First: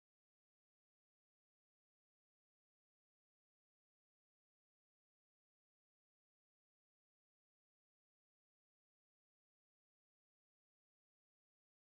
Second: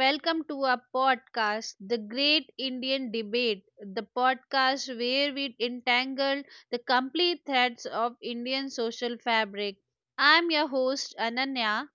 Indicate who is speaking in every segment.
Speaker 1: welcome to our podcast, The Great Indian Debate, the podcast where we entangle the complete threads of Indian social fabric. I'm your host, Ananya.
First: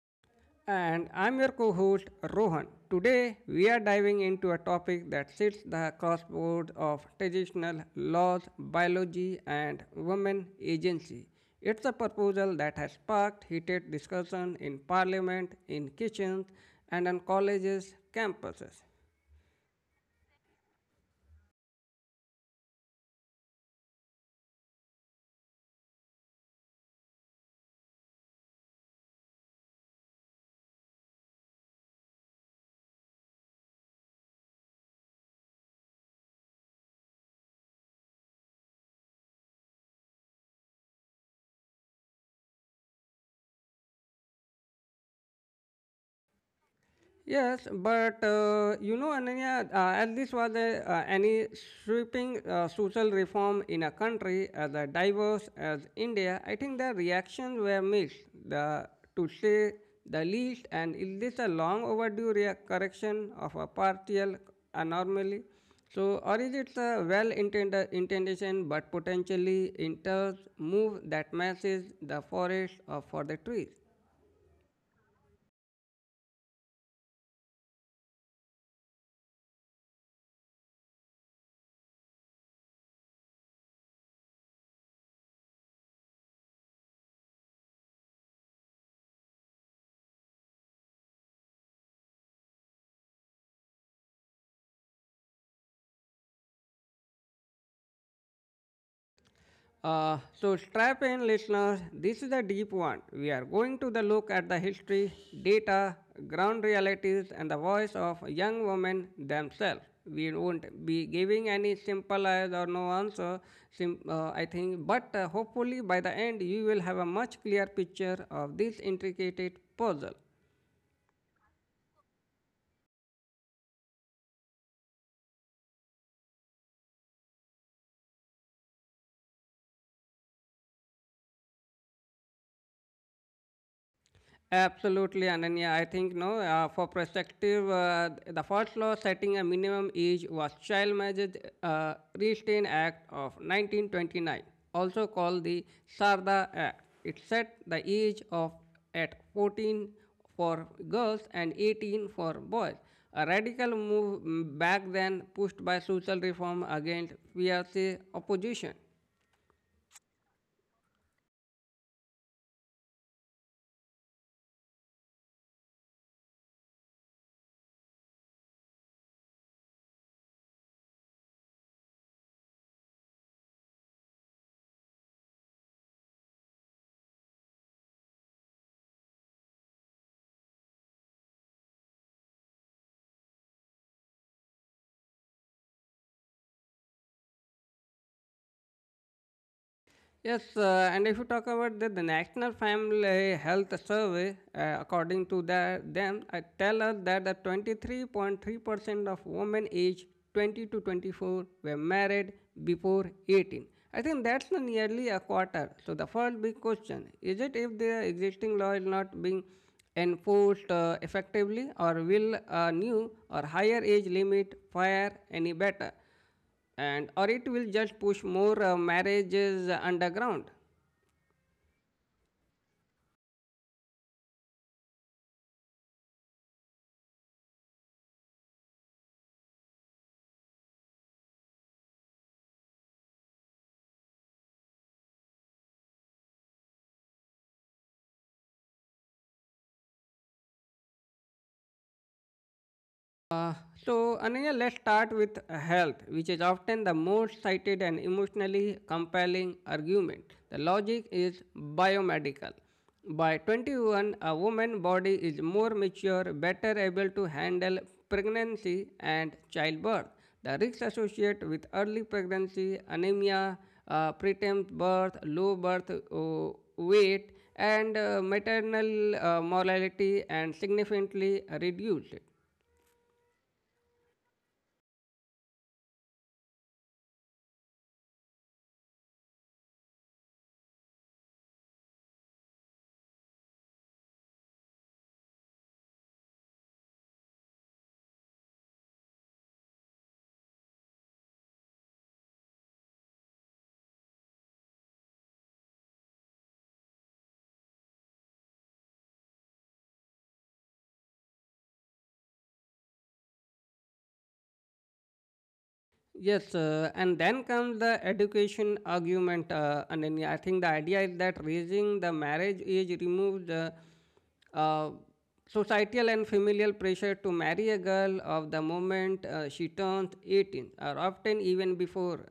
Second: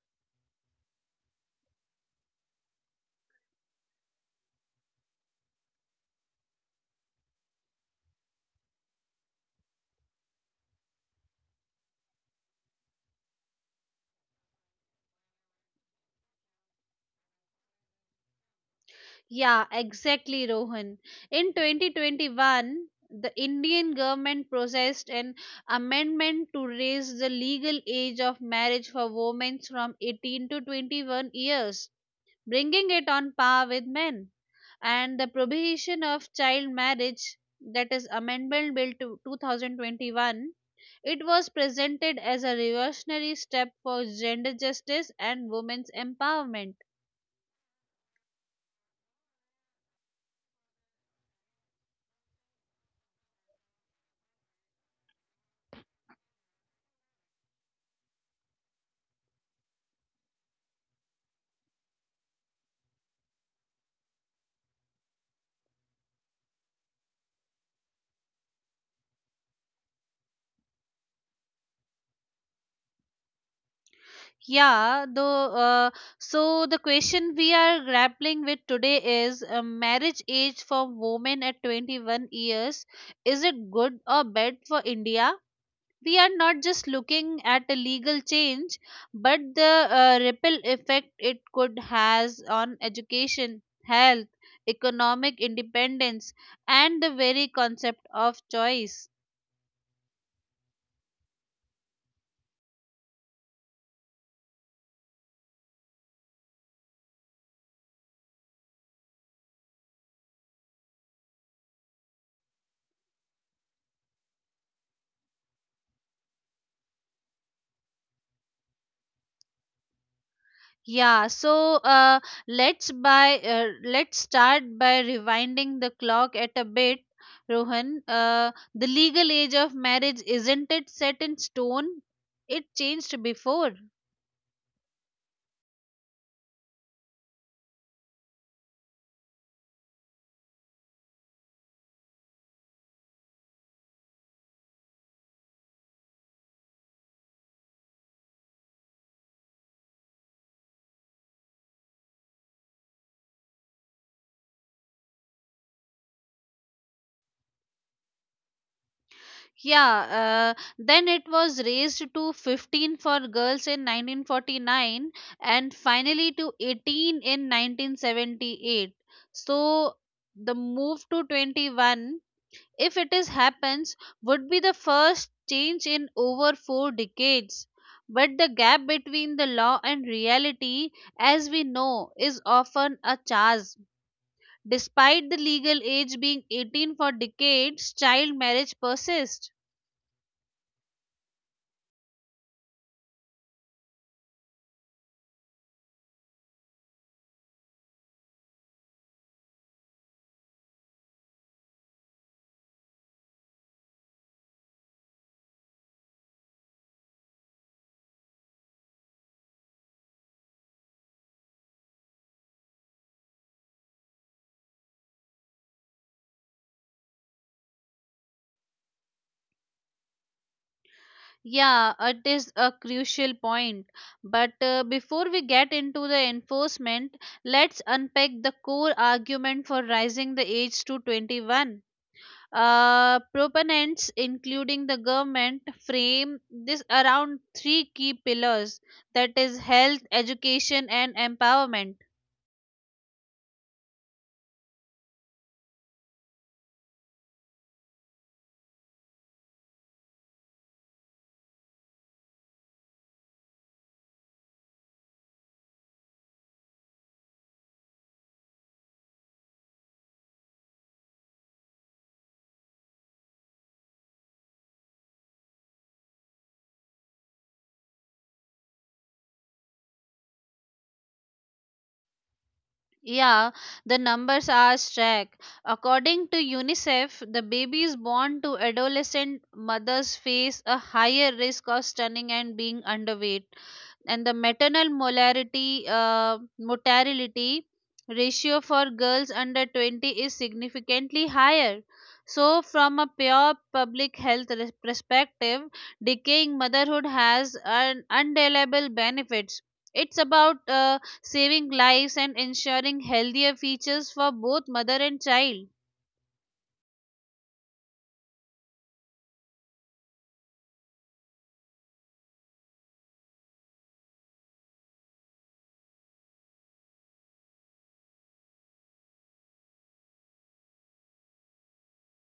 Speaker 2: And I'm your co host Rohan. Today we are diving into a topic that sits the crossroads of traditional laws, biology, and women agency. It's a proposal that has sparked heated discussion in parliament, in kitchens, and on colleges' campuses.
Speaker 1: Yeah, exactly, Rohan. In 2021, the Indian government processed an amendment to raise the legal age of marriage for women from 18 to 21 years, bringing it on par with men. And the prohibition of child marriage, that is Amendment Bill to 2021, it was presented as a revolutionary step for gender justice and women's empowerment.
Speaker 2: Yes, but Ananya, as this was a, any sweeping social reform in a country as a diverse as India, I think the reactions were mixed, the, to say the least. And is this a long overdue correction of a partial anomaly? Or is it a well-intended intention but potentially enters move that masses the forest or for the trees?
Speaker 1: Yeah, though. So the question we are grappling with today is: marriage age for women at 21 years. Is it good or bad for India? We are not just looking at a legal change but the ripple effect it could has on education, health, economic independence, and the very concept of choice.
Speaker 2: So, strap in, listeners. This is a deep one. We are going to the look at the history, data, ground realities, and the voice of young women themselves. We won't be giving any simple as or no answer. I think, but hopefully by the end you will have a much clearer picture of this intricate puzzle.
Speaker 1: yeah so uh, let's start by rewinding the clock at a bit, Rohan. The legal age of marriage isn't it set in stone? It changed before.
Speaker 2: Absolutely, Ananya. I think no. For perspective, the first law setting a minimum age was Child Marriage Restraint Act of 1929, also called the Sarda Act. It set the age of at 14 for girls and 18 for boys. A radical move back then, pushed by social reform against fierce opposition.
Speaker 1: Yeah, then it was raised to 15 for girls in 1949 and finally to 18 in 1978. So the move to 21, if it is happens, would be the first change in over four decades. But the gap between the law and reality, as we know, is often a chasm. Despite the legal age being 18 for decades, child marriage persists.
Speaker 2: Yes, and if you talk about the National Family Health Survey, according to them, I tell us that the 23.3% of women aged 20 to 24 were married before 18. I think that's the nearly a quarter. So the first big question is it if the existing law is not being enforced effectively, or will a new or higher age limit fare any better? And or it will just push more marriages underground.
Speaker 1: Yeah, it is a crucial point. But before we get into the enforcement, let's unpack the core argument for raising the age to 21. Proponents, including the government, frame this around three key pillars, that is, health, education, and empowerment.
Speaker 2: Uh, so, Ananya, let's start with health, which is often the most cited and emotionally compelling argument. The logic is biomedical. By 21, a woman's body is more mature, better able to handle pregnancy and childbirth. The risks associated with early pregnancy, anemia, preterm birth, low birth weight, and maternal mortality and significantly reduced.
Speaker 1: Yeah, the numbers are stacked. According to UNICEF, the babies born to adolescent mothers face a higher risk of stunning and being underweight, and the maternal molarity mortality ratio for girls under 20 is significantly higher. So from a pure public health perspective, decaying motherhood has an undeniable benefits. It's about saving lives and ensuring healthier features for both mother and child.
Speaker 2: Yes, and then comes the education argument, and then I think the idea is that raising the marriage age removes uh, societal and familial pressure to marry a girl of the moment she turns 18, or often even before.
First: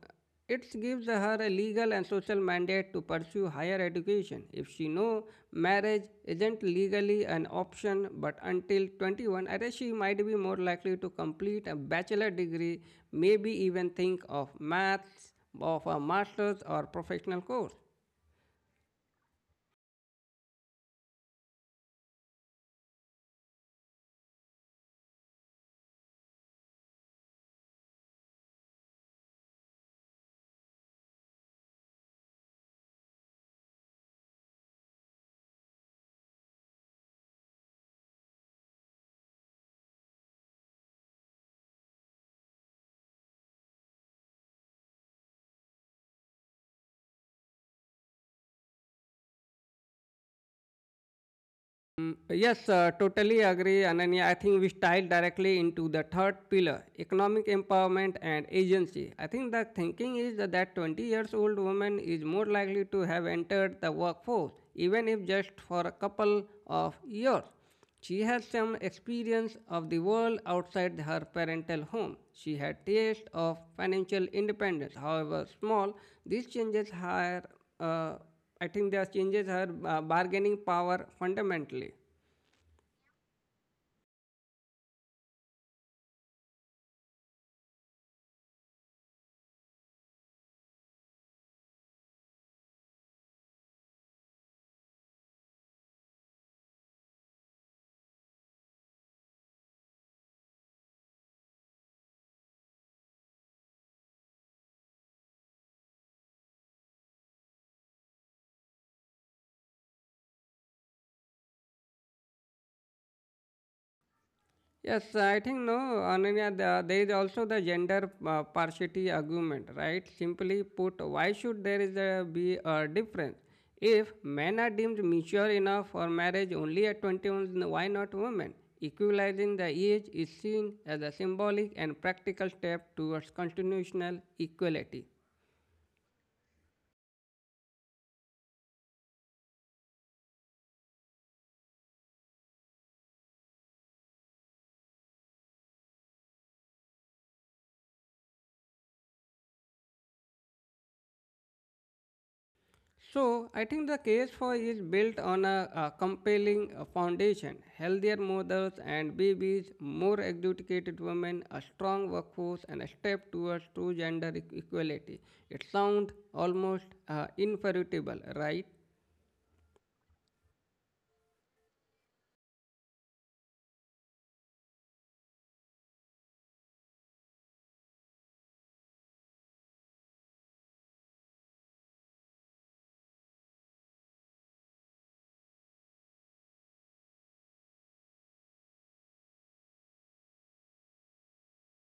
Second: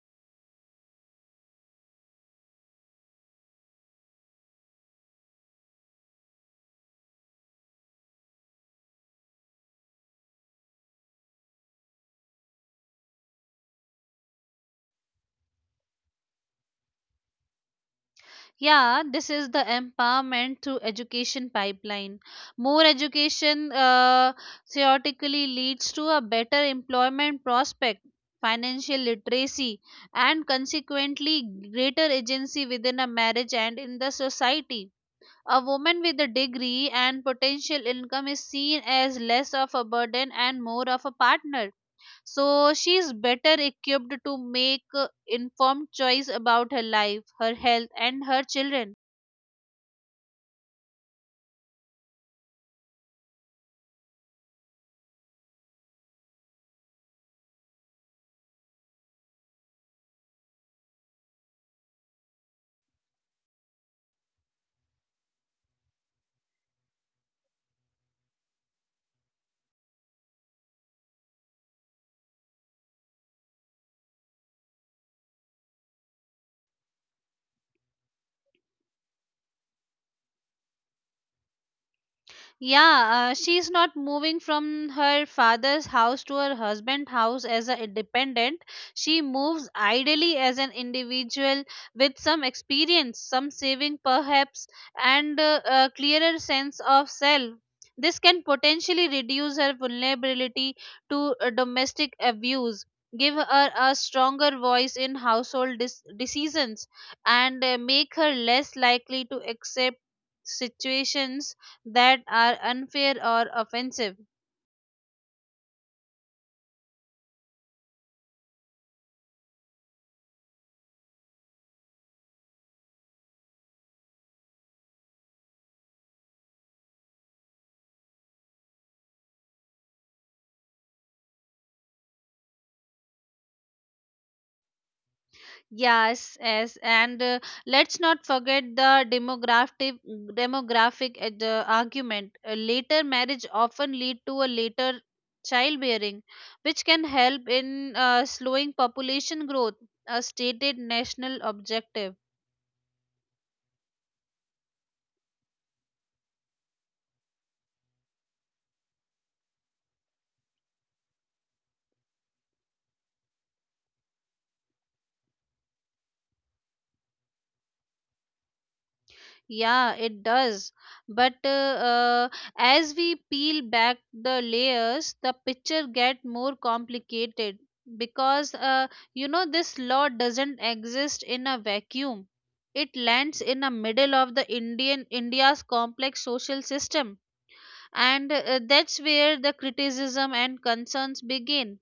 Speaker 2: It gives her a legal and social mandate to pursue higher education. If she knows marriage isn't legally an option but until 21, I guess she might be more likely to complete a bachelor degree, maybe even think of maths, of a master's or professional course.
Speaker 1: Yeah, this is the empowerment through education pipeline. More education theoretically leads to a better employment prospect, financial literacy, and consequently greater agency within a marriage and in the society. A woman with a degree and potential income is seen as less of a burden and more of a partner. So she is better equipped to make informed choice about her life, her health, and her children.
Speaker 2: Yes, totally agree, Ananya. I think we style directly into the third pillar, economic empowerment and agency. I think the thinking is that 20 years old woman is more likely to have entered the workforce, even if just for a couple of years. She has some experience of the world outside her parental home. She had taste of financial independence, however small. These changes her, uh, I think, they changes her bargaining power fundamentally.
Speaker 1: Yeah, she's not moving from her father's house to her husband's house as a dependent. She moves ideally as an individual with some experience, some saving perhaps, and a clearer sense of self. This can potentially reduce her vulnerability to domestic abuse, give her a stronger voice in household decisions, and make her less likely to accept situations that are unfair or offensive.
Speaker 2: Yes, I think no, Ananya, there is also the gender partiality argument, right? Simply put, why should be a difference? If men are deemed mature enough for marriage only at 21, why not women? Equalizing the age is seen as a symbolic and practical step towards constitutional equality.
Speaker 1: Yes, and let's not forget the demographic the argument. A later marriage often lead to a later childbearing, which can help in slowing population growth, a stated national objective.
Speaker 2: So, I think the case for is built on a compelling foundation healthier mothers and babies, more educated women, a strong workforce, and a step towards true gender equality. It sounds almost inferable, right?
Speaker 1: Yeah, it does. But as we peel back the layers, the picture get more complicated because you know this law doesn't exist in a vacuum. It lands in the middle of the Indian India's complex social system, and that's where the criticism and concerns begin.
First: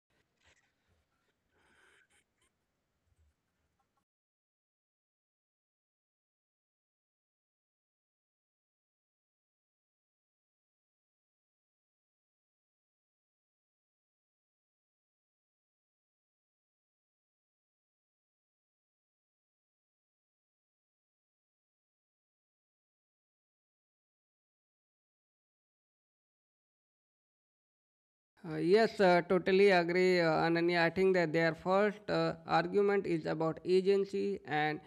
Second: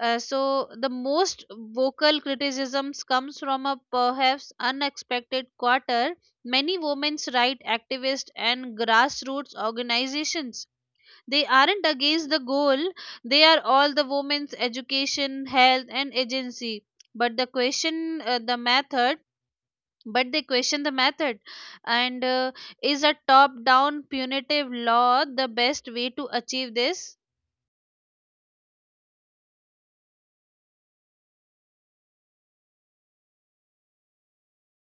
Speaker 1: So the most vocal criticisms comes from a perhaps unexpected quarter. Many women's rights activists and grassroots organizations. They aren't against the goal. They are all the women's education, health, and agency. But the question, uh, the method. But they question the method. And Is a top-down punitive law the best way to achieve this?
Speaker 2: Yes, totally agree, Ananya. I think that their first argument is about agency and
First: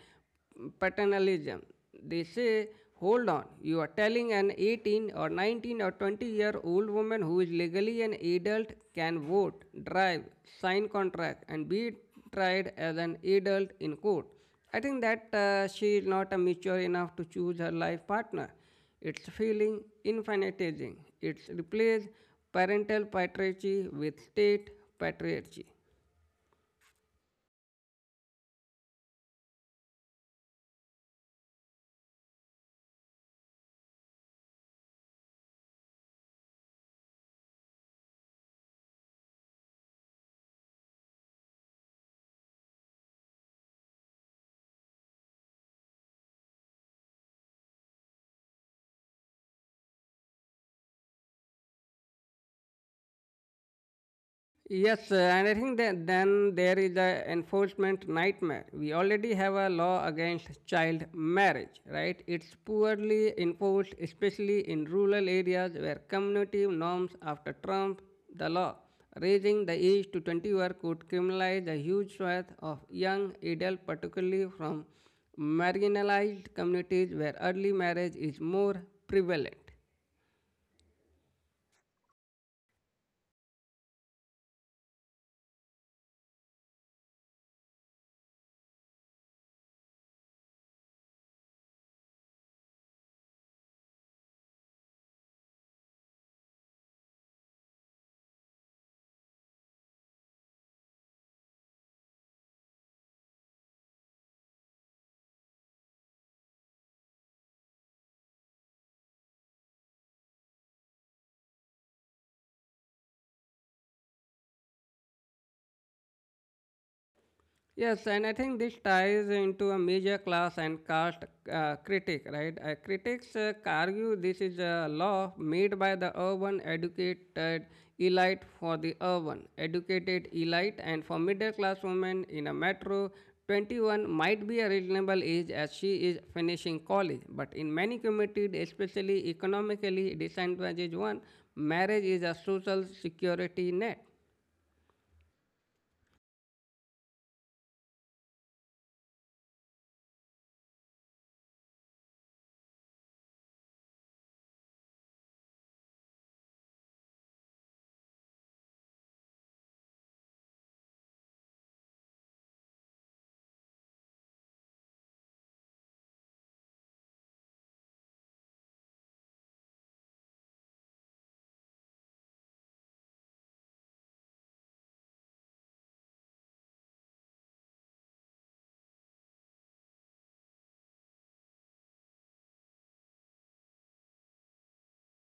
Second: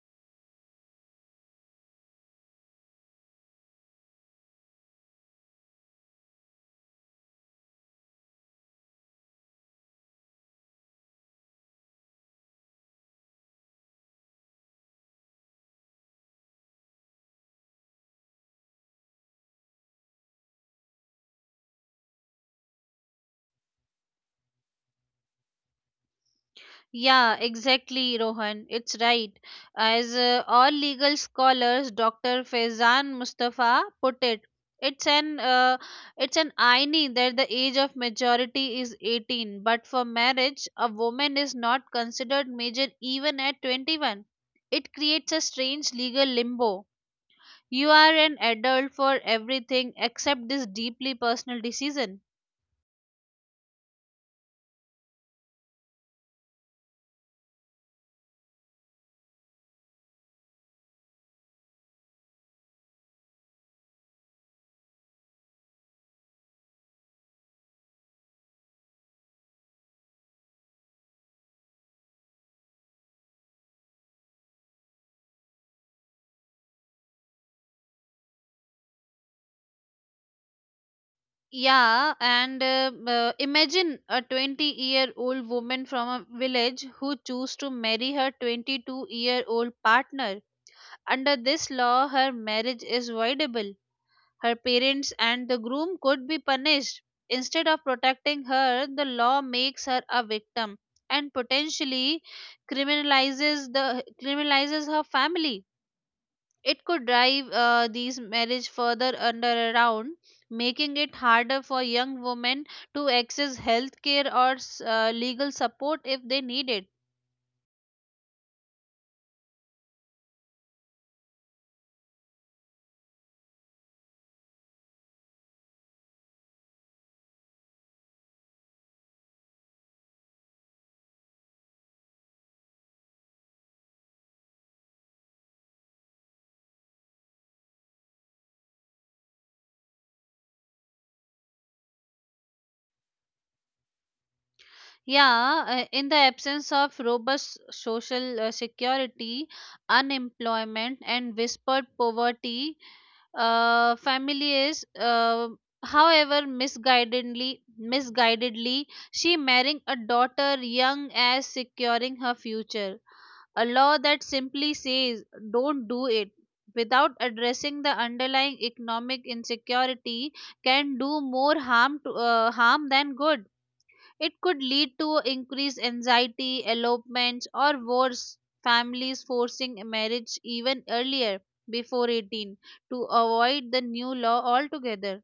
Speaker 2: paternalism. They say, hold on, you are telling an 18 or 19 or 20-year-old woman who is legally an adult can vote, drive, sign contract, and be tried as an adult in court. I think that she is not a mature enough to choose her life partner. It's feeling infinitizing. It replaces parental patriarchy with state patriarchy.
Speaker 1: Yeah, exactly, Rohan. It's right. As all legal scholars, Dr. Faizan Mustafa put it, it's an uh, it's an irony that the age of majority is 18, but for marriage, a woman is not considered major even at 21. It creates a strange legal limbo. You are an adult for everything except this deeply personal decision.
Speaker 2: Yes, and I think that then there is the enforcement nightmare. We already have a law against child marriage, right? It's poorly enforced, especially in rural areas where community norms after Trump, the law raising the age to 21 could criminalize a huge swath of young adults, particularly from marginalized communities where early marriage is more prevalent.
Speaker 1: Yeah, and Imagine a 20-year-old woman from a village who choose to marry her 22-year-old partner. Under this law, her marriage is voidable. Her parents and the groom could be punished. Instead of protecting her, the law makes her a victim and potentially criminalizes her family. It could drive these marriage further under around, making it harder for young women to access healthcare or legal support if they need it.
Speaker 2: Yes, and I think this ties into a major class and caste critic, right? Critics argue this is a law made by the urban educated elite for the urban educated elite, and for middle class women in a metro, 21 might be a reasonable age as she is finishing college. But in many communities, especially economically disadvantaged one, marriage is a social security net.
Speaker 1: Yeah, in the absence of robust social security, unemployment, and whispered poverty, families, however, misguidedly, she marrying a daughter young as securing her future. A law that simply says don't do it without addressing the underlying economic insecurity can do more harm than good. It could lead to increased anxiety, elopements, or worse, families forcing marriage even earlier, before 18, to avoid the new law altogether.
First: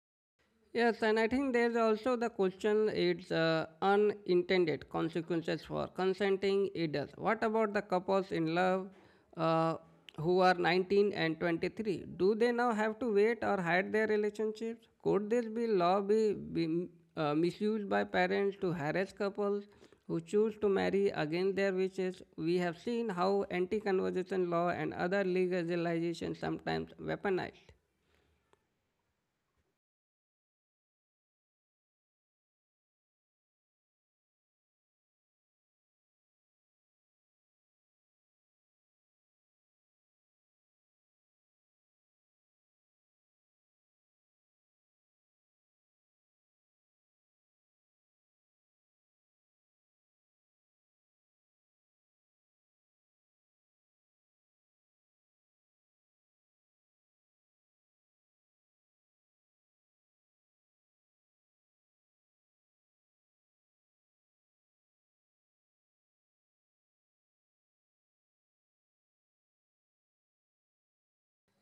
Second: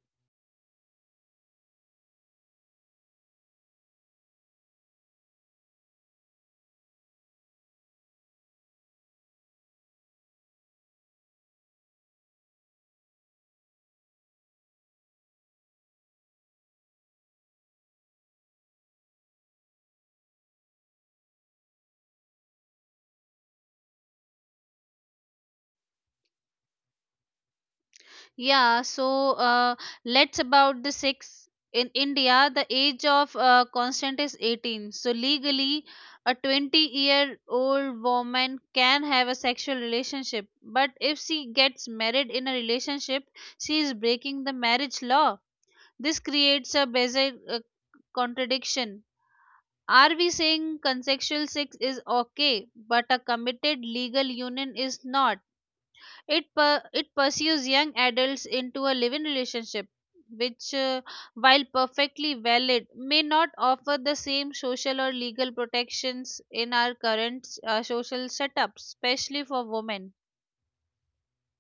Speaker 2: Yes, and I think there's also the question it's unintended consequences for consenting adults. What about the couples in love uh, who are 19 and 23? Do they now have to wait or hide their relationships? Could this be law be misused by parents to harass couples who choose to marry against their wishes? We have seen how anti-conversion law and other legalizations sometimes weaponized.
Speaker 1: Yeah, so uh, let's about the six. In India, the age of consent is 18. So legally, a 20-year-old woman can have a sexual relationship. But if she gets married in a relationship, she is breaking the marriage law. This creates a basic contradiction. Are we saying consensual sex is okay, but a committed legal union is not? It pursues young adults into a living relationship, which, while perfectly valid, may not offer the same social or legal protections in our current social setup, especially for women.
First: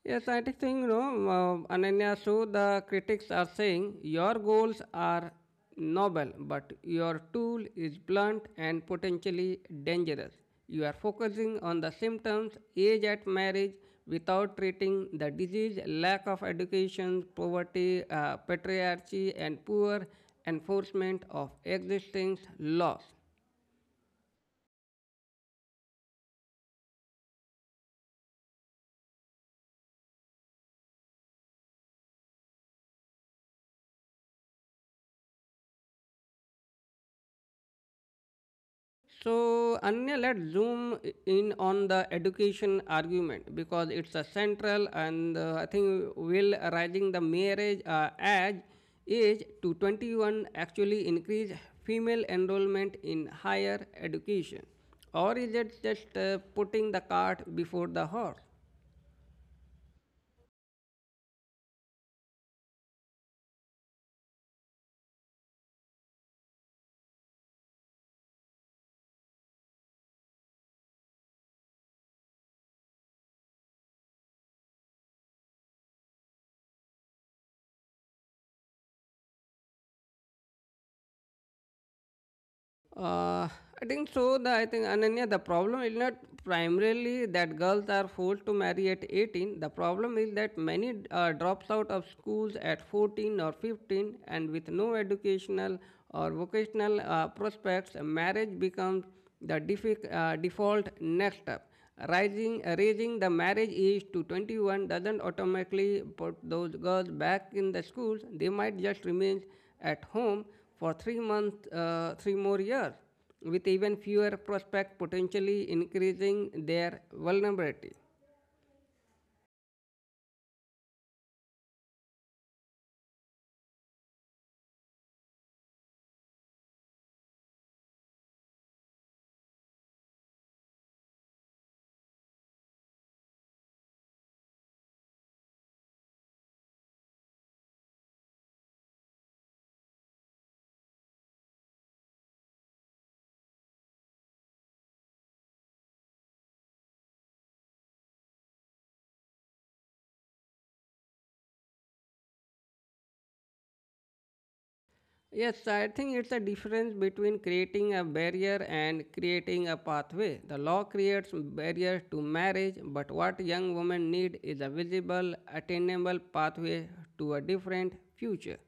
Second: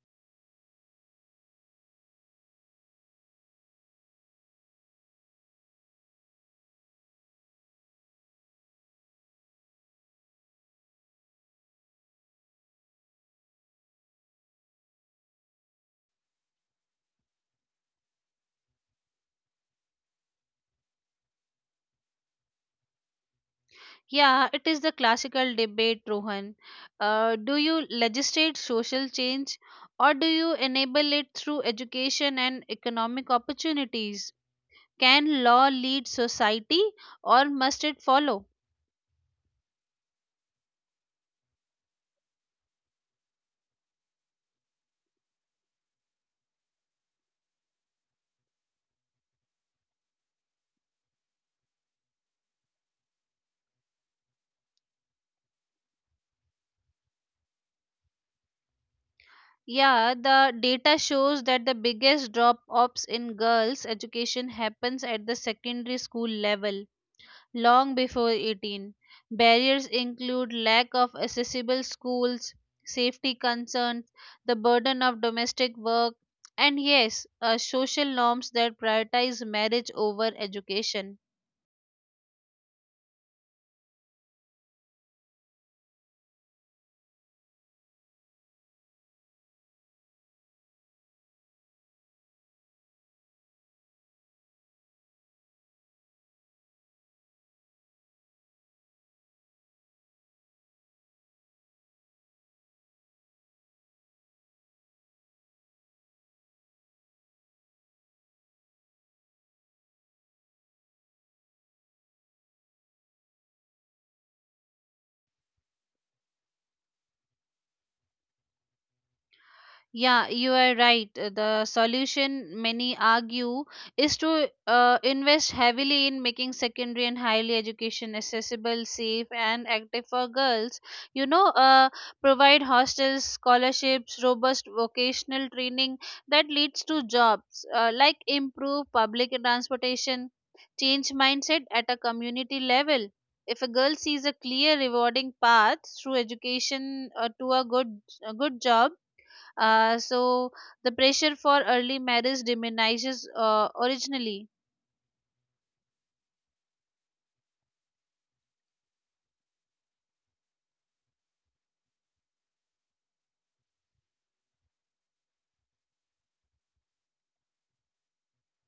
Speaker 2: Yes, I think you know, Ananya. So the critics are saying your goals are noble, but your tool is blunt and potentially dangerous. You are focusing on the symptoms, age at marriage, without treating the disease, lack of education, poverty, patriarchy, and poor enforcement of existing laws.
Speaker 1: Yeah, it is the classical debate, Rohan. Do you legislate social change or do you enable it through education and economic opportunities? Can law lead society or must it follow?
Speaker 2: So, Anya, let's zoom in on the education argument because it's a central and I think will rising the marriage age to 21 actually increase female enrollment in higher education? Or is it just putting the cart before the horse?
Speaker 1: Yeah, the data shows that the biggest drop offs in girls' education happens at the secondary school level, long before 18. Barriers include lack of accessible schools, safety concerns, the burden of domestic work, and yes, social norms that prioritize marriage over education.
Speaker 2: Uh, I think so. I think Ananya, the problem is not primarily that girls are forced to marry at 18. The problem is that many drops out of schools at 14 or 15, and with no educational or vocational prospects, marriage becomes the default next step. Raising the marriage age to 21 doesn't automatically put those girls back in the schools. They might just remain at home for 3 more years, with even fewer prospects potentially increasing their vulnerability.
Speaker 1: Yeah, you are right. The solution, many argue, is to invest heavily in making secondary and highly education accessible, safe, and active for girls. You know, provide hostels, scholarships, robust vocational training that leads to jobs, like improve public transportation, change mindset at a community level. If a girl sees a clear, rewarding path through education to a good job, so the pressure for early marriage diminishes originally.
Speaker 2: Yes, I think it's a difference between creating a barrier and creating a pathway. The law creates barriers to marriage, but what young women need is a visible, attainable pathway to a different future.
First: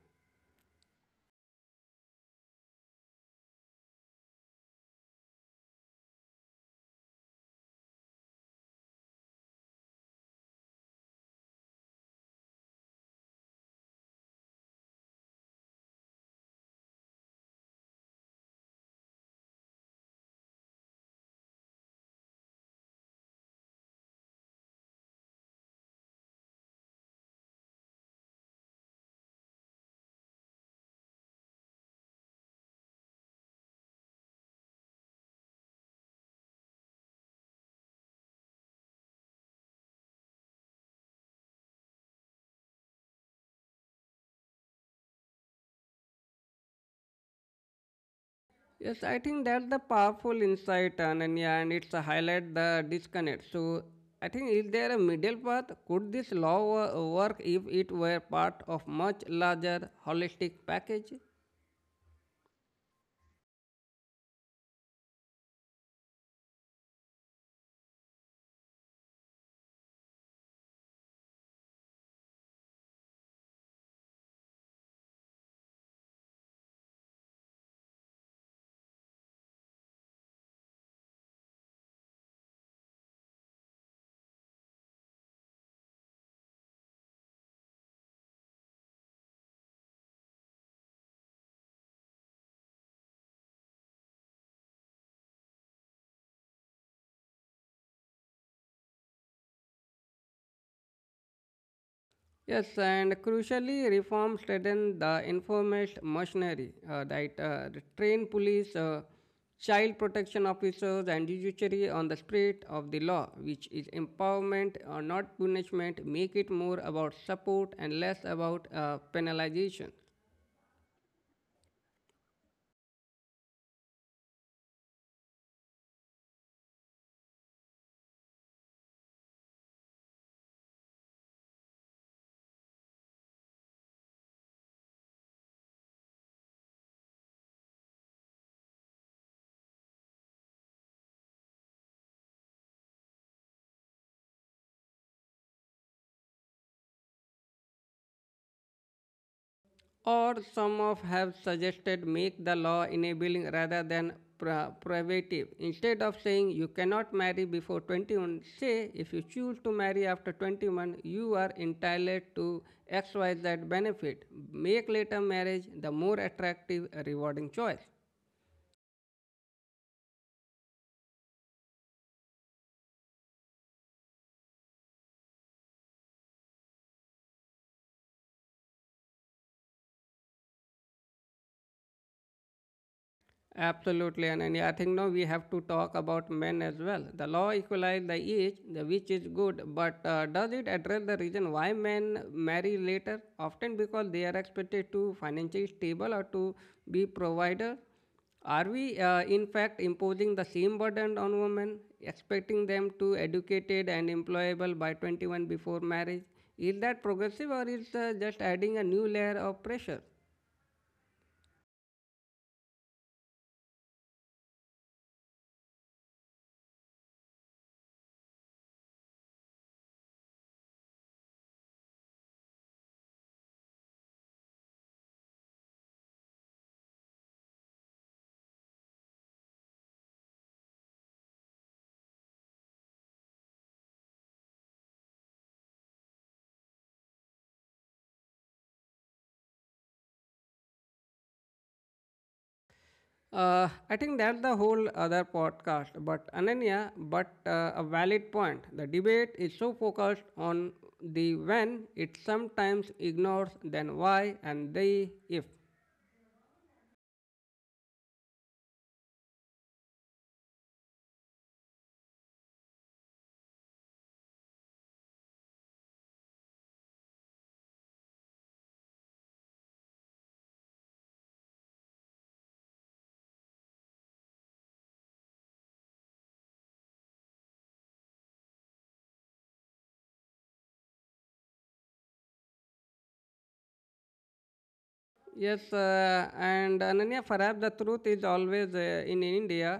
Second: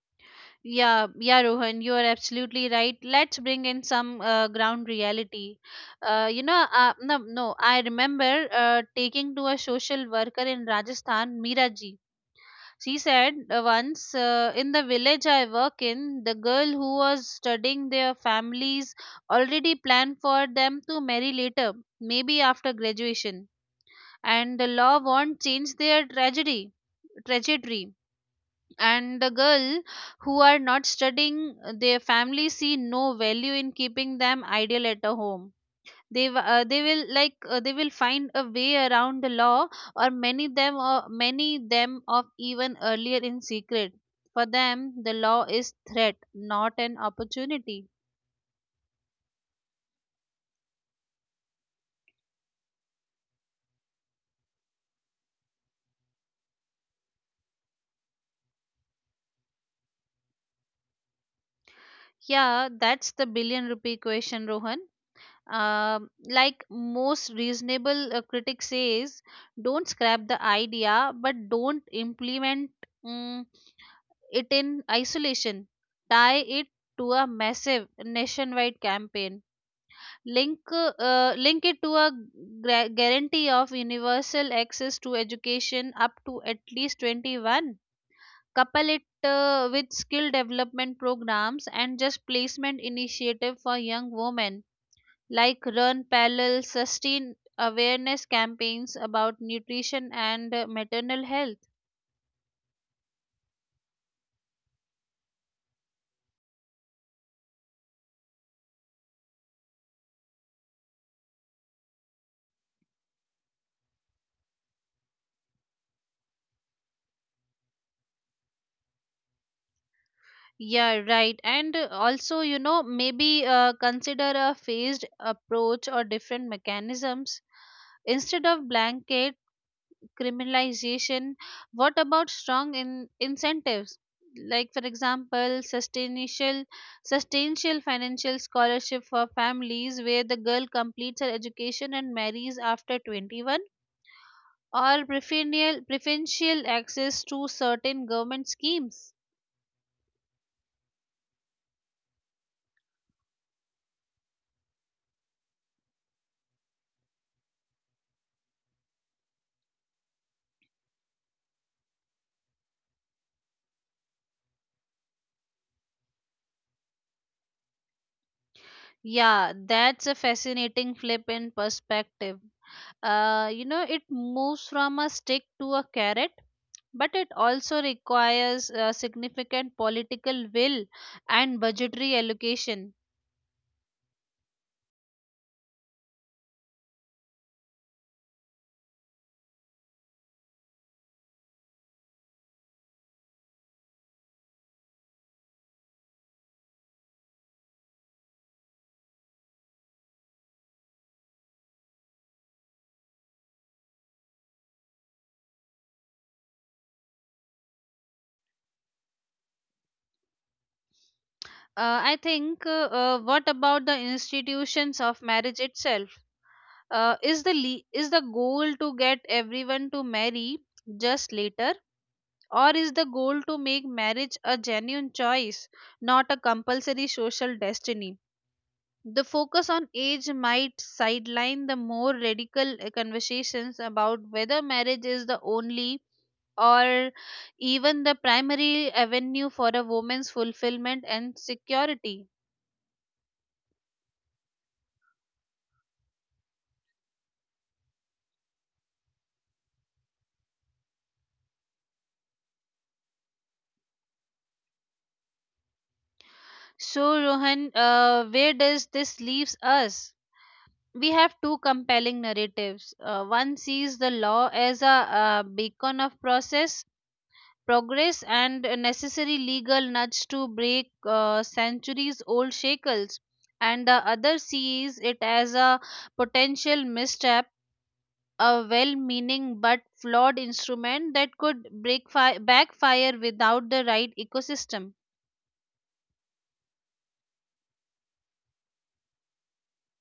Speaker 1: Yeah, Rohan, you are absolutely right. Let's bring in some ground reality. You know, no, no, I remember taking to a social worker in Rajasthan, Meera ji. She said once, in the village I work in, the girl who was studying their families already planned for them to marry later, maybe after graduation, and the law won't change their tragedy trajectory. And the girl who are not studying their family see no value in keeping them idle at a home. They w- they will like They will find a way around the law, or many them of even earlier in secret. For them the law is threat, not an opportunity.
Speaker 2: Yes, I think that's the powerful insight, Ananya, and it's a highlight the disconnect. So, I think is there a middle path? Could this law work if it were part of much larger holistic package?
Speaker 1: Yeah, that's the billion rupee question, Rohan. Like most reasonable critic says, don't scrap the idea, but don't implement mm, it in isolation. Tie it to a massive nationwide campaign. Link it to a guarantee of universal access to education up to at least 21. Couple it with skill development programs and just placement initiative for young women, like run parallel sustain awareness campaigns about nutrition and maternal health.
Speaker 2: Yes, and crucially, reforms threaten the informalist machinery that the train police, child protection officers, and judiciary on the spirit of the law, which is empowerment or not punishment, make it more about support and less about penalization.
Speaker 1: Yeah right, and also you know maybe consider a phased approach or different mechanisms instead of blanket criminalization. What about strong incentives, like for example sustainable financial scholarship for families where the girl completes her education and marries after 21, or preferential access to certain government schemes.
Speaker 2: Or some of have suggested make the law enabling rather than prohibitive, instead of saying you cannot marry before 21, say if you choose to marry after 21 you are entitled to xyz benefit. Make later marriage the more attractive rewarding choice.
Speaker 1: Yeah, that's a fascinating flip in perspective. You know, it moves from a stick to a carrot, but it also requires significant political will and budgetary allocation.
Speaker 2: Absolutely, Ananya. I think now we have to talk about men as well. The law equalizes the age, the which is good, but does it address the reason why men marry later? Often because they are expected to financially stable or to be provider. Are we, in fact, imposing the same burden on women, expecting them to educated and employable by 21 before marriage? Is that progressive or is just adding a new layer of pressure?
Speaker 1: I think. What about the institutions of marriage itself? Is the goal to get everyone to marry just later? Or is the goal to make marriage a genuine choice, not a compulsory social destiny? The focus on age might sideline the more radical conversations about whether marriage is the only or even the primary avenue for a woman's fulfillment and security.
Speaker 2: I think that's the whole other podcast. But Ananya, but a valid point. The debate is so focused on the when, it sometimes ignores then why and the if.
Speaker 1: So, Rohan, where does this leaves us? We have two compelling narratives. One sees the law as a, uh, beacon of progress and a necessary legal nudge to break centuries old shackles, and the other sees it as a potential misstep, a well meaning but flawed instrument that could backfire without the right ecosystem.
Speaker 2: Yes, and Ananya, perhaps the truth is always in India.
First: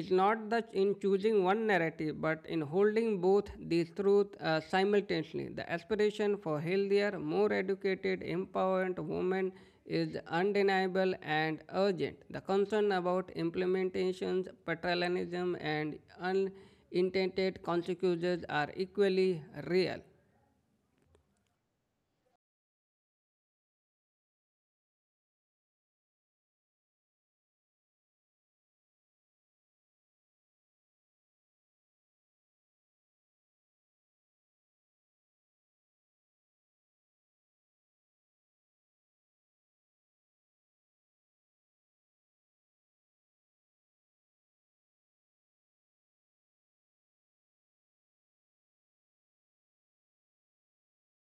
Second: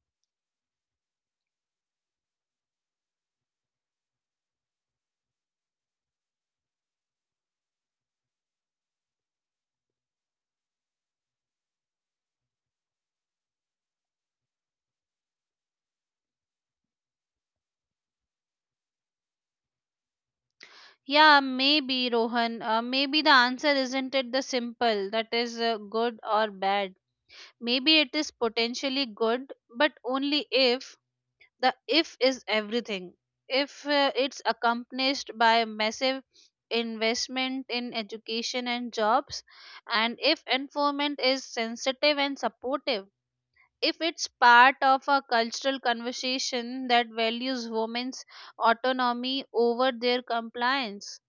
Speaker 2: Is not that in choosing one narrative, but in holding both these truths simultaneously. The aspiration for healthier, more educated, empowered women is undeniable and urgent. The concern about implementations, paternalism, and unintended consequences are equally real.
Speaker 1: Yeah, maybe Rohan. Maybe the answer isn't it the simple that is good or bad. Maybe it is potentially good, but only if. The if is everything. If it's accompanied by massive investment in education and jobs, and if environment is sensitive and supportive. If it's part of a cultural conversation that values women's autonomy over their compliance.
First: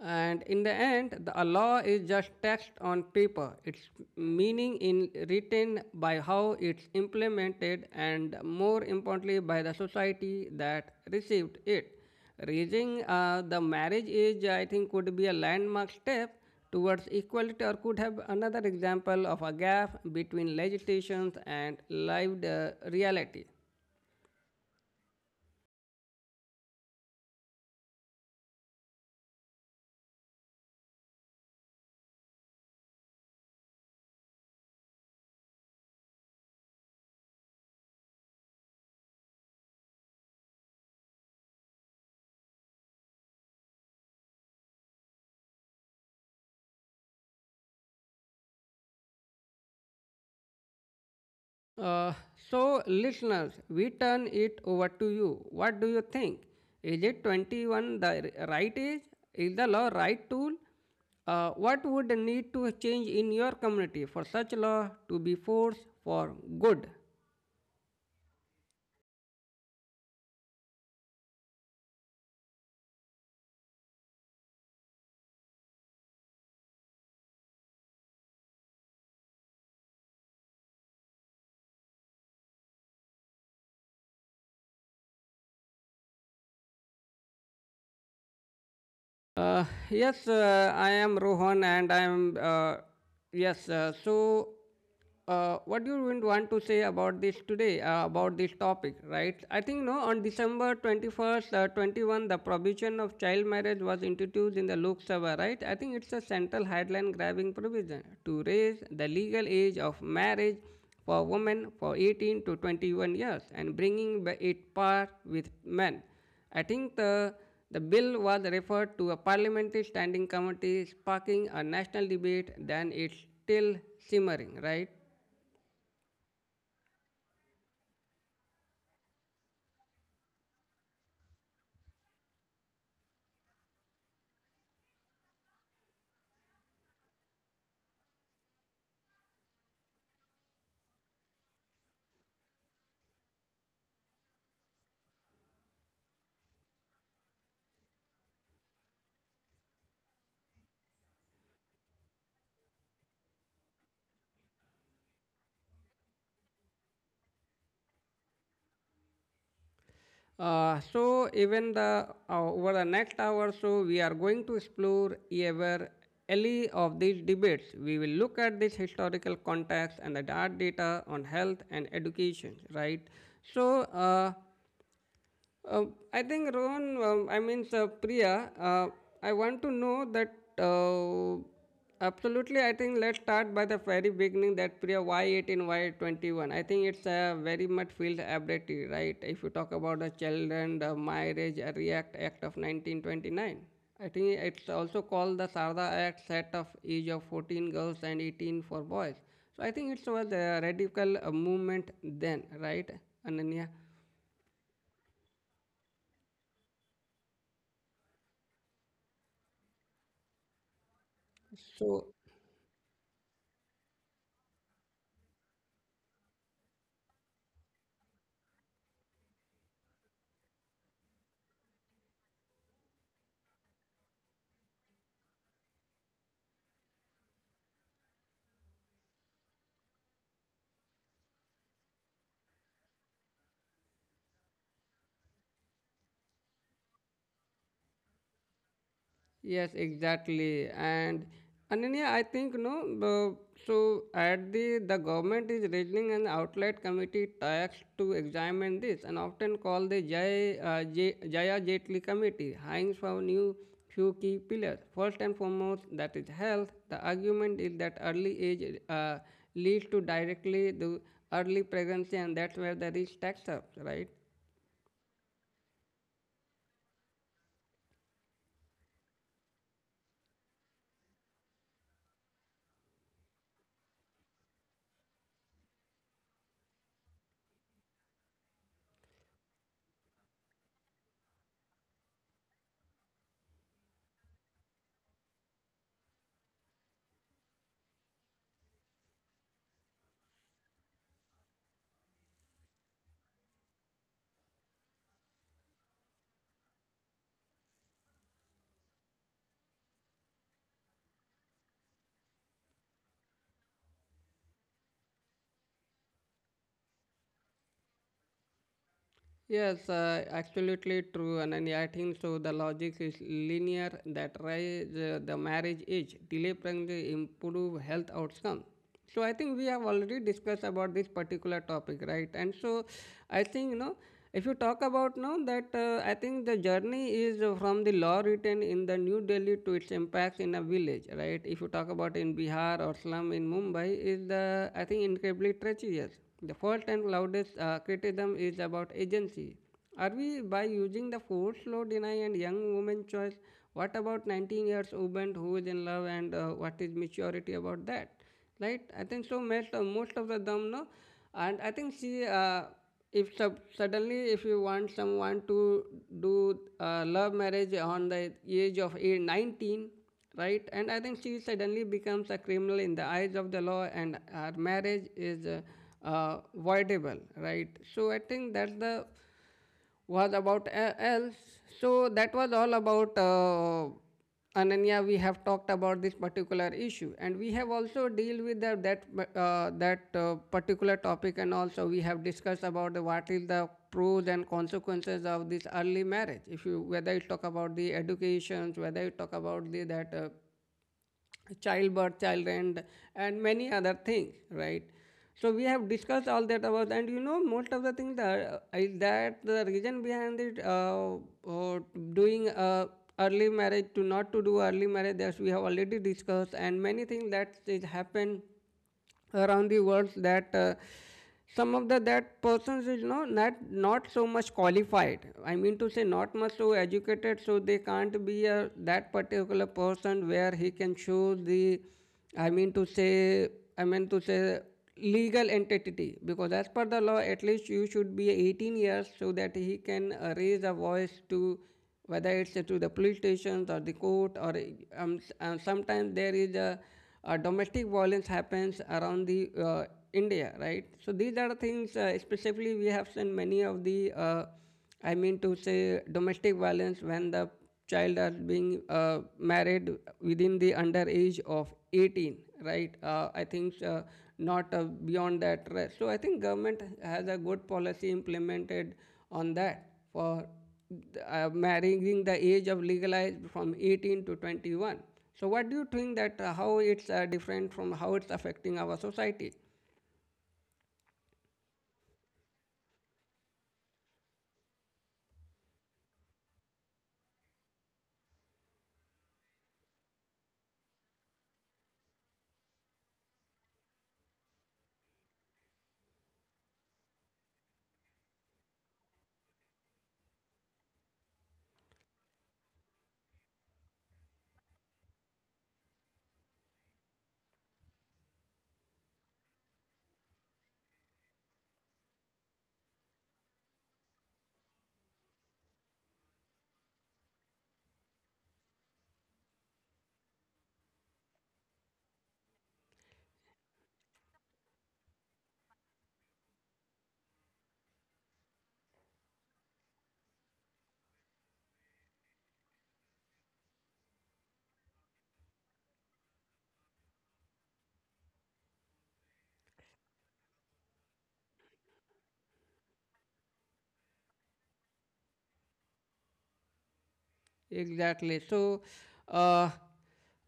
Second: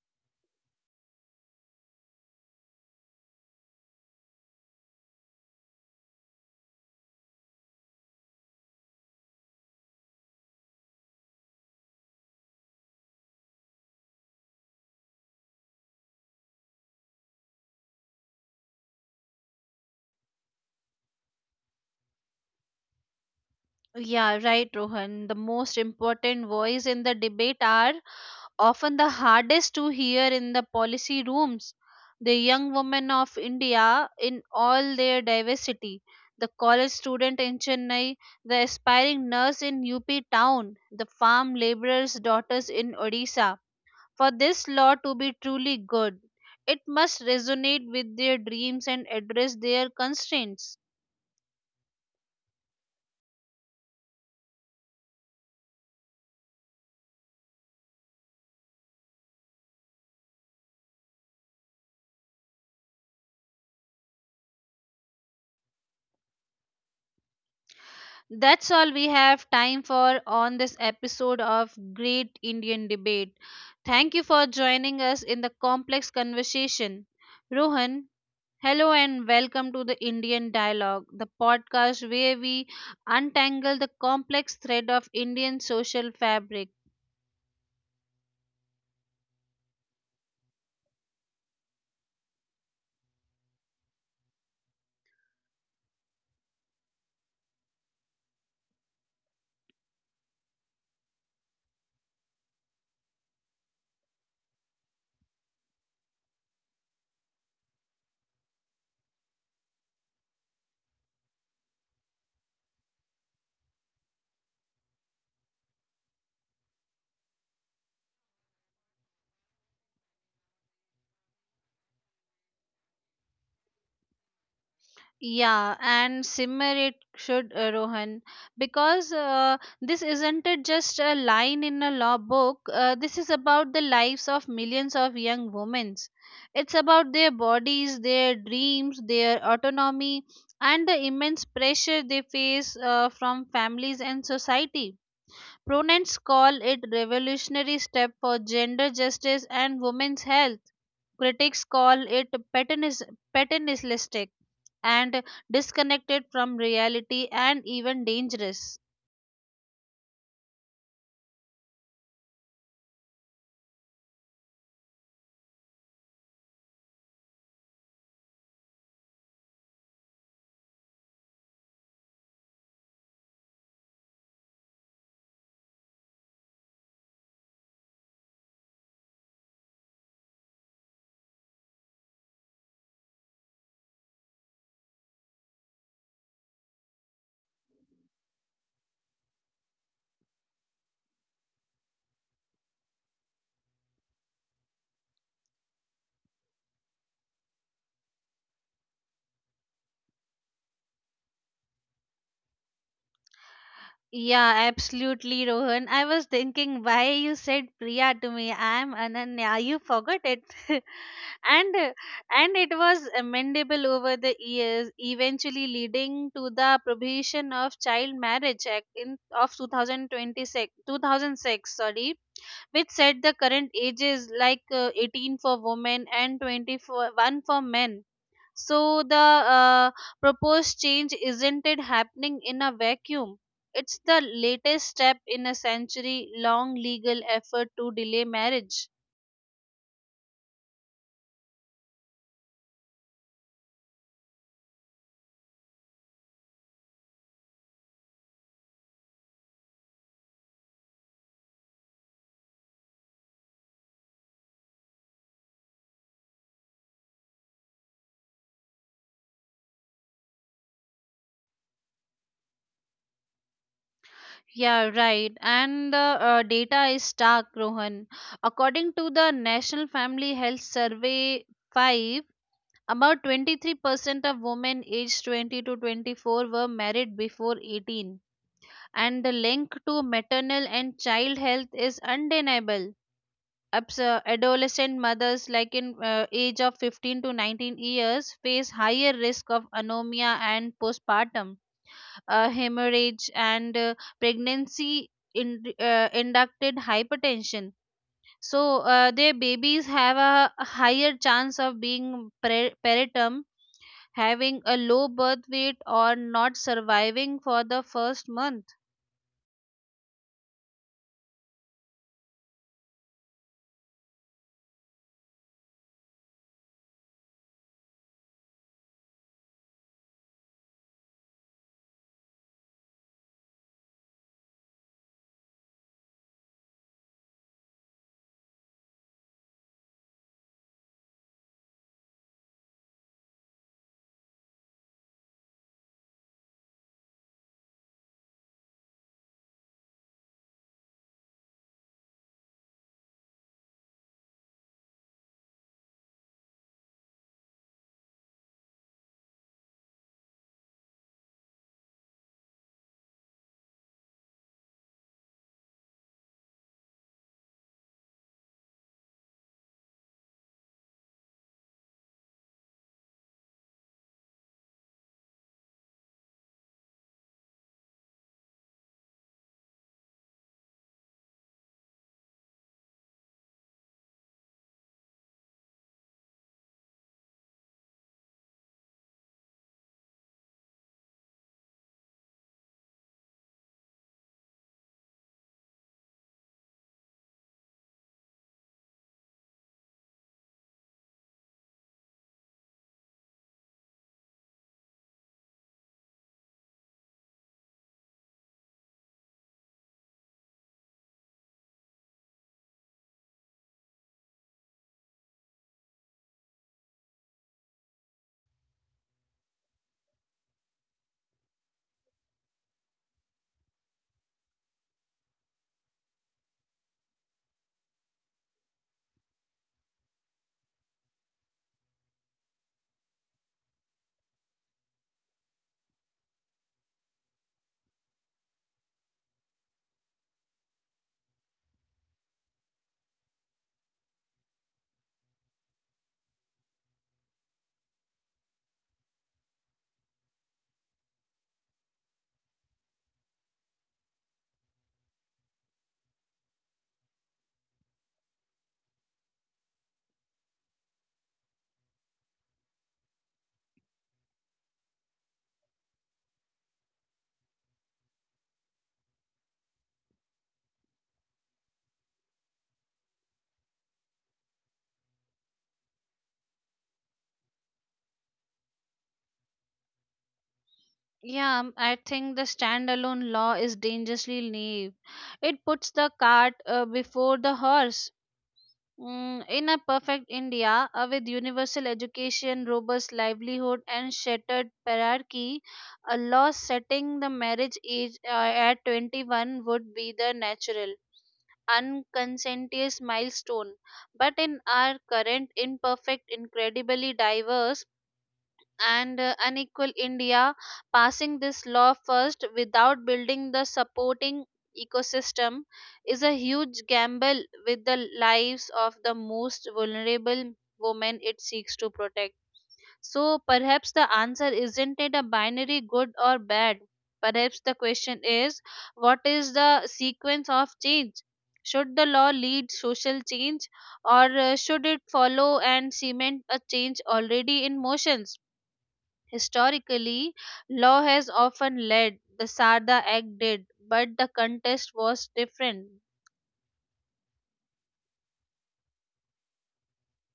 Speaker 2: And in the end, the law is just text on paper. Its meaning is written by how it's implemented and more importantly by the society that received it. Raising the marriage age, I think, could be a landmark step towards equality or could have another example of a gap between legislations and lived reality.
Speaker 1: Yeah, right, Rohan. The most important voice in the debate are often the hardest to hear in the policy rooms. The young women of India, in all their diversity, the college student in Chennai, the aspiring nurse in UP town, the farm laborer's daughters in Odisha. For this law to be truly good, it must resonate with their dreams and address their constraints.
Speaker 2: Uh, so, listeners, we turn it over to you. What do you think? Is it 21 the right age? Is the law right tool? What would need to change in your community for such law to be forced for good?
Speaker 1: That's all we have time for on this episode of Great Indian Debate. Thank you for joining us in the complex conversation. Rohan, hello and welcome to the Indian Dialogue, the podcast where we untangle the complex thread of Indian social fabric.
Speaker 2: Yes, I am Rohan, and I am yes. What do you want to say about this today? About this topic, right? I think no. On December 21st, 21, the provision of child marriage was introduced in the Lok Sabha, right? I think it's a central headline grabbing provision to raise the legal age of marriage for women for 18 to 21 years and bringing it par with men. I think the, the bill was referred to a parliamentary standing committee, sparking a national debate, then it's still simmering, right?
Speaker 1: Yeah, and simmer it should, Rohan, because this isn't it just a line in a law book. This is about the lives of millions of young women. It's about their bodies, their dreams, their autonomy, and the immense pressure they face from families and society. Proponents call it revolutionary step for gender justice and women's health. Critics call it paternalistic and disconnected from reality and even dangerous.
Speaker 2: So, even the Over the next hour or so, we are going to explore ever alley of these debates. We will look at this historical context and the hard data on health and education, right? So, uh, Uh, I think Rohan, Priya, I want to know that uh, absolutely. I think let's start by the very beginning. That Priya, why 18, why 21? I think it's a very much field ability, right? If you talk about the children, the marriage, react act of 1929. I think it's also called the Sarda Act, set of age of 14 girls and 18 for boys. So I think it was a radical movement then, right, Ananya?
Speaker 1: Yeah, absolutely, Rohan. I was thinking why you said Priya to me. I'm Ananya. You forgot it, and uh,
Speaker 2: So
Speaker 1: and it was amendable over the years, eventually leading to the prohibition of child marriage act in of 2006, sorry, which set the current ages like 18 for women and 21 for men. So the uh, proposed change isn't it happening in a vacuum. It's the latest step in a century long legal effort to delay marriage.
Speaker 2: Yes, exactly. And Ananya, I think no. the- So at the government is raising an outlet committee tax to examine this, and often called the Jaya Jetli Committee, hanging for new few key pillars. First and foremost, that is health. The argument is that early age uh, leads to directly the early pregnancy, and that's where the risk stacks up, right?
Speaker 1: Yeah, right. And the data is stark, Rohan. According to the National Family Health Survey 5, about 23% of women aged 20 to 24 were married before 18. And the link to maternal and child health is undeniable. Adolescent mothers like in age of 15 to 19 years face higher risk of anemia and postpartum hemorrhage and pregnancy in, inducted hypertension. So their babies have a higher chance of being peritum, having a low birth weight or not surviving for the first month.
Speaker 2: Yes, absolutely true. And I think so. The logic is linear: that raise the marriage age, delay pregnancy, improve health outcome. So I think we have already discussed about this particular topic, right? And so I think, you know, if you talk about now that, I think the journey is from the law written in the New Delhi to its impacts in a village, right? If you talk about in Bihar or slum in Mumbai, is the, I think, incredibly treacherous. The first and loudest criticism is about agency. Are we by using the force law deny and young women choice? What about 19 years woman who is in love and what is maturity about that? Right? I think so. Most, most of the them know, and I think she if suddenly if you want someone to do love marriage on the age of 19, right? And I think she suddenly becomes a criminal in the eyes of the law and her marriage is voidable, right? So I think that's the was about else. So that was all about, Ananya, we have talked about this particular issue and we have also dealt with the, that that particular topic, and also we have discussed about the, what is the pros and consequences of this early marriage, if you whether you talk about the educations, whether you talk about the that childbirth, child end, and many other things, right? So we have discussed all that about, and you know, most of the things that, is that the reason behind it, uh, doing early marriage to not to do early marriage, as we have already discussed, and many things that is happen around the world that, some of the that persons is not so much qualified. I mean to say, not much so educated, so they can't be a that particular person where he can show the, I mean to say, i mean to say legal entity, because as per the law, at least you should be 18 years, so that he can raise a voice to whether it's to the police stations or the court, or sometimes there is a domestic violence happens around the India, right? So these are the things. Specifically, we have seen many of I mean to say, domestic violence when the child are being married within the under age of 18, right? I think not Beyond that, right? So I think government has a good policy implemented on that for marrying the age of legalized from 18 to 21. So what do you think that, how it's, different, from how it's affecting our society?
Speaker 1: Yeah, I think the standalone law is dangerously naive. It puts the cart before the horse. Mm, in a perfect India, with universal education, robust livelihood, and shattered hierarchy, a law setting the marriage age at 21 would be the natural, unconscientious milestone. But in our current imperfect, incredibly diverse, and unequal India, passing this law first without building the supporting ecosystem is a huge gamble with the lives of the most vulnerable women it seeks to protect. So perhaps the answer isn't it a binary good or bad. Perhaps the question is, what is the sequence of change? Should the law lead social change or should it follow and cement a change already in motions? Historically, law has often led, the Sarda Act did, but the contest was different.
Speaker 2: Exactly. Uh,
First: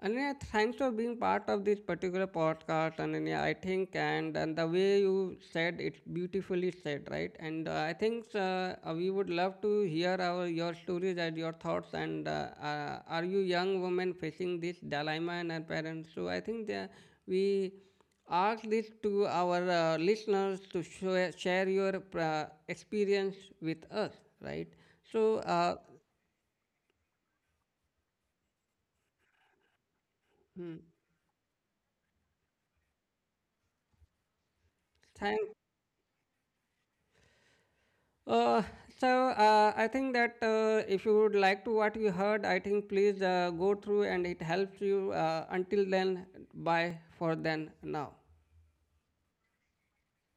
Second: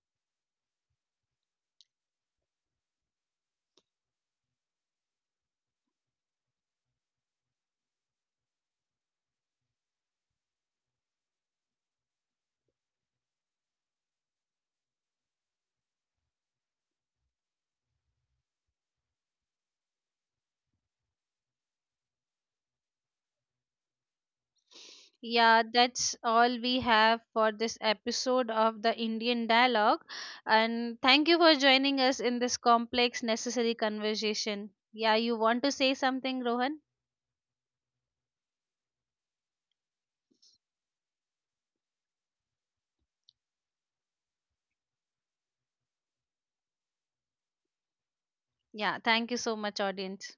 Speaker 2: Ananya, thanks for being part of this particular podcast, Ananya. I think, and the way you said it, beautifully said, right? And I think, we would love to hear our your stories and your thoughts. And, are you young women facing this dilemma and our parents? So I think that we ask this to our listeners to share your experience with us, right? So.
Speaker 1: Yeah,
Speaker 2: Uh,
Speaker 1: that's all we have for this episode of the Indian Dialogue.
Speaker 2: hmm.
Speaker 1: And thank you for joining us in this complex, necessary conversation. Yeah, you
Speaker 2: Thank.
Speaker 1: want to say something, Rohan?
Speaker 2: Uh, I think that, if you would like to what you heard, I think please go through and it helps you. Until then, bye for then now.
Speaker 1: Yeah, thank you so much, audience.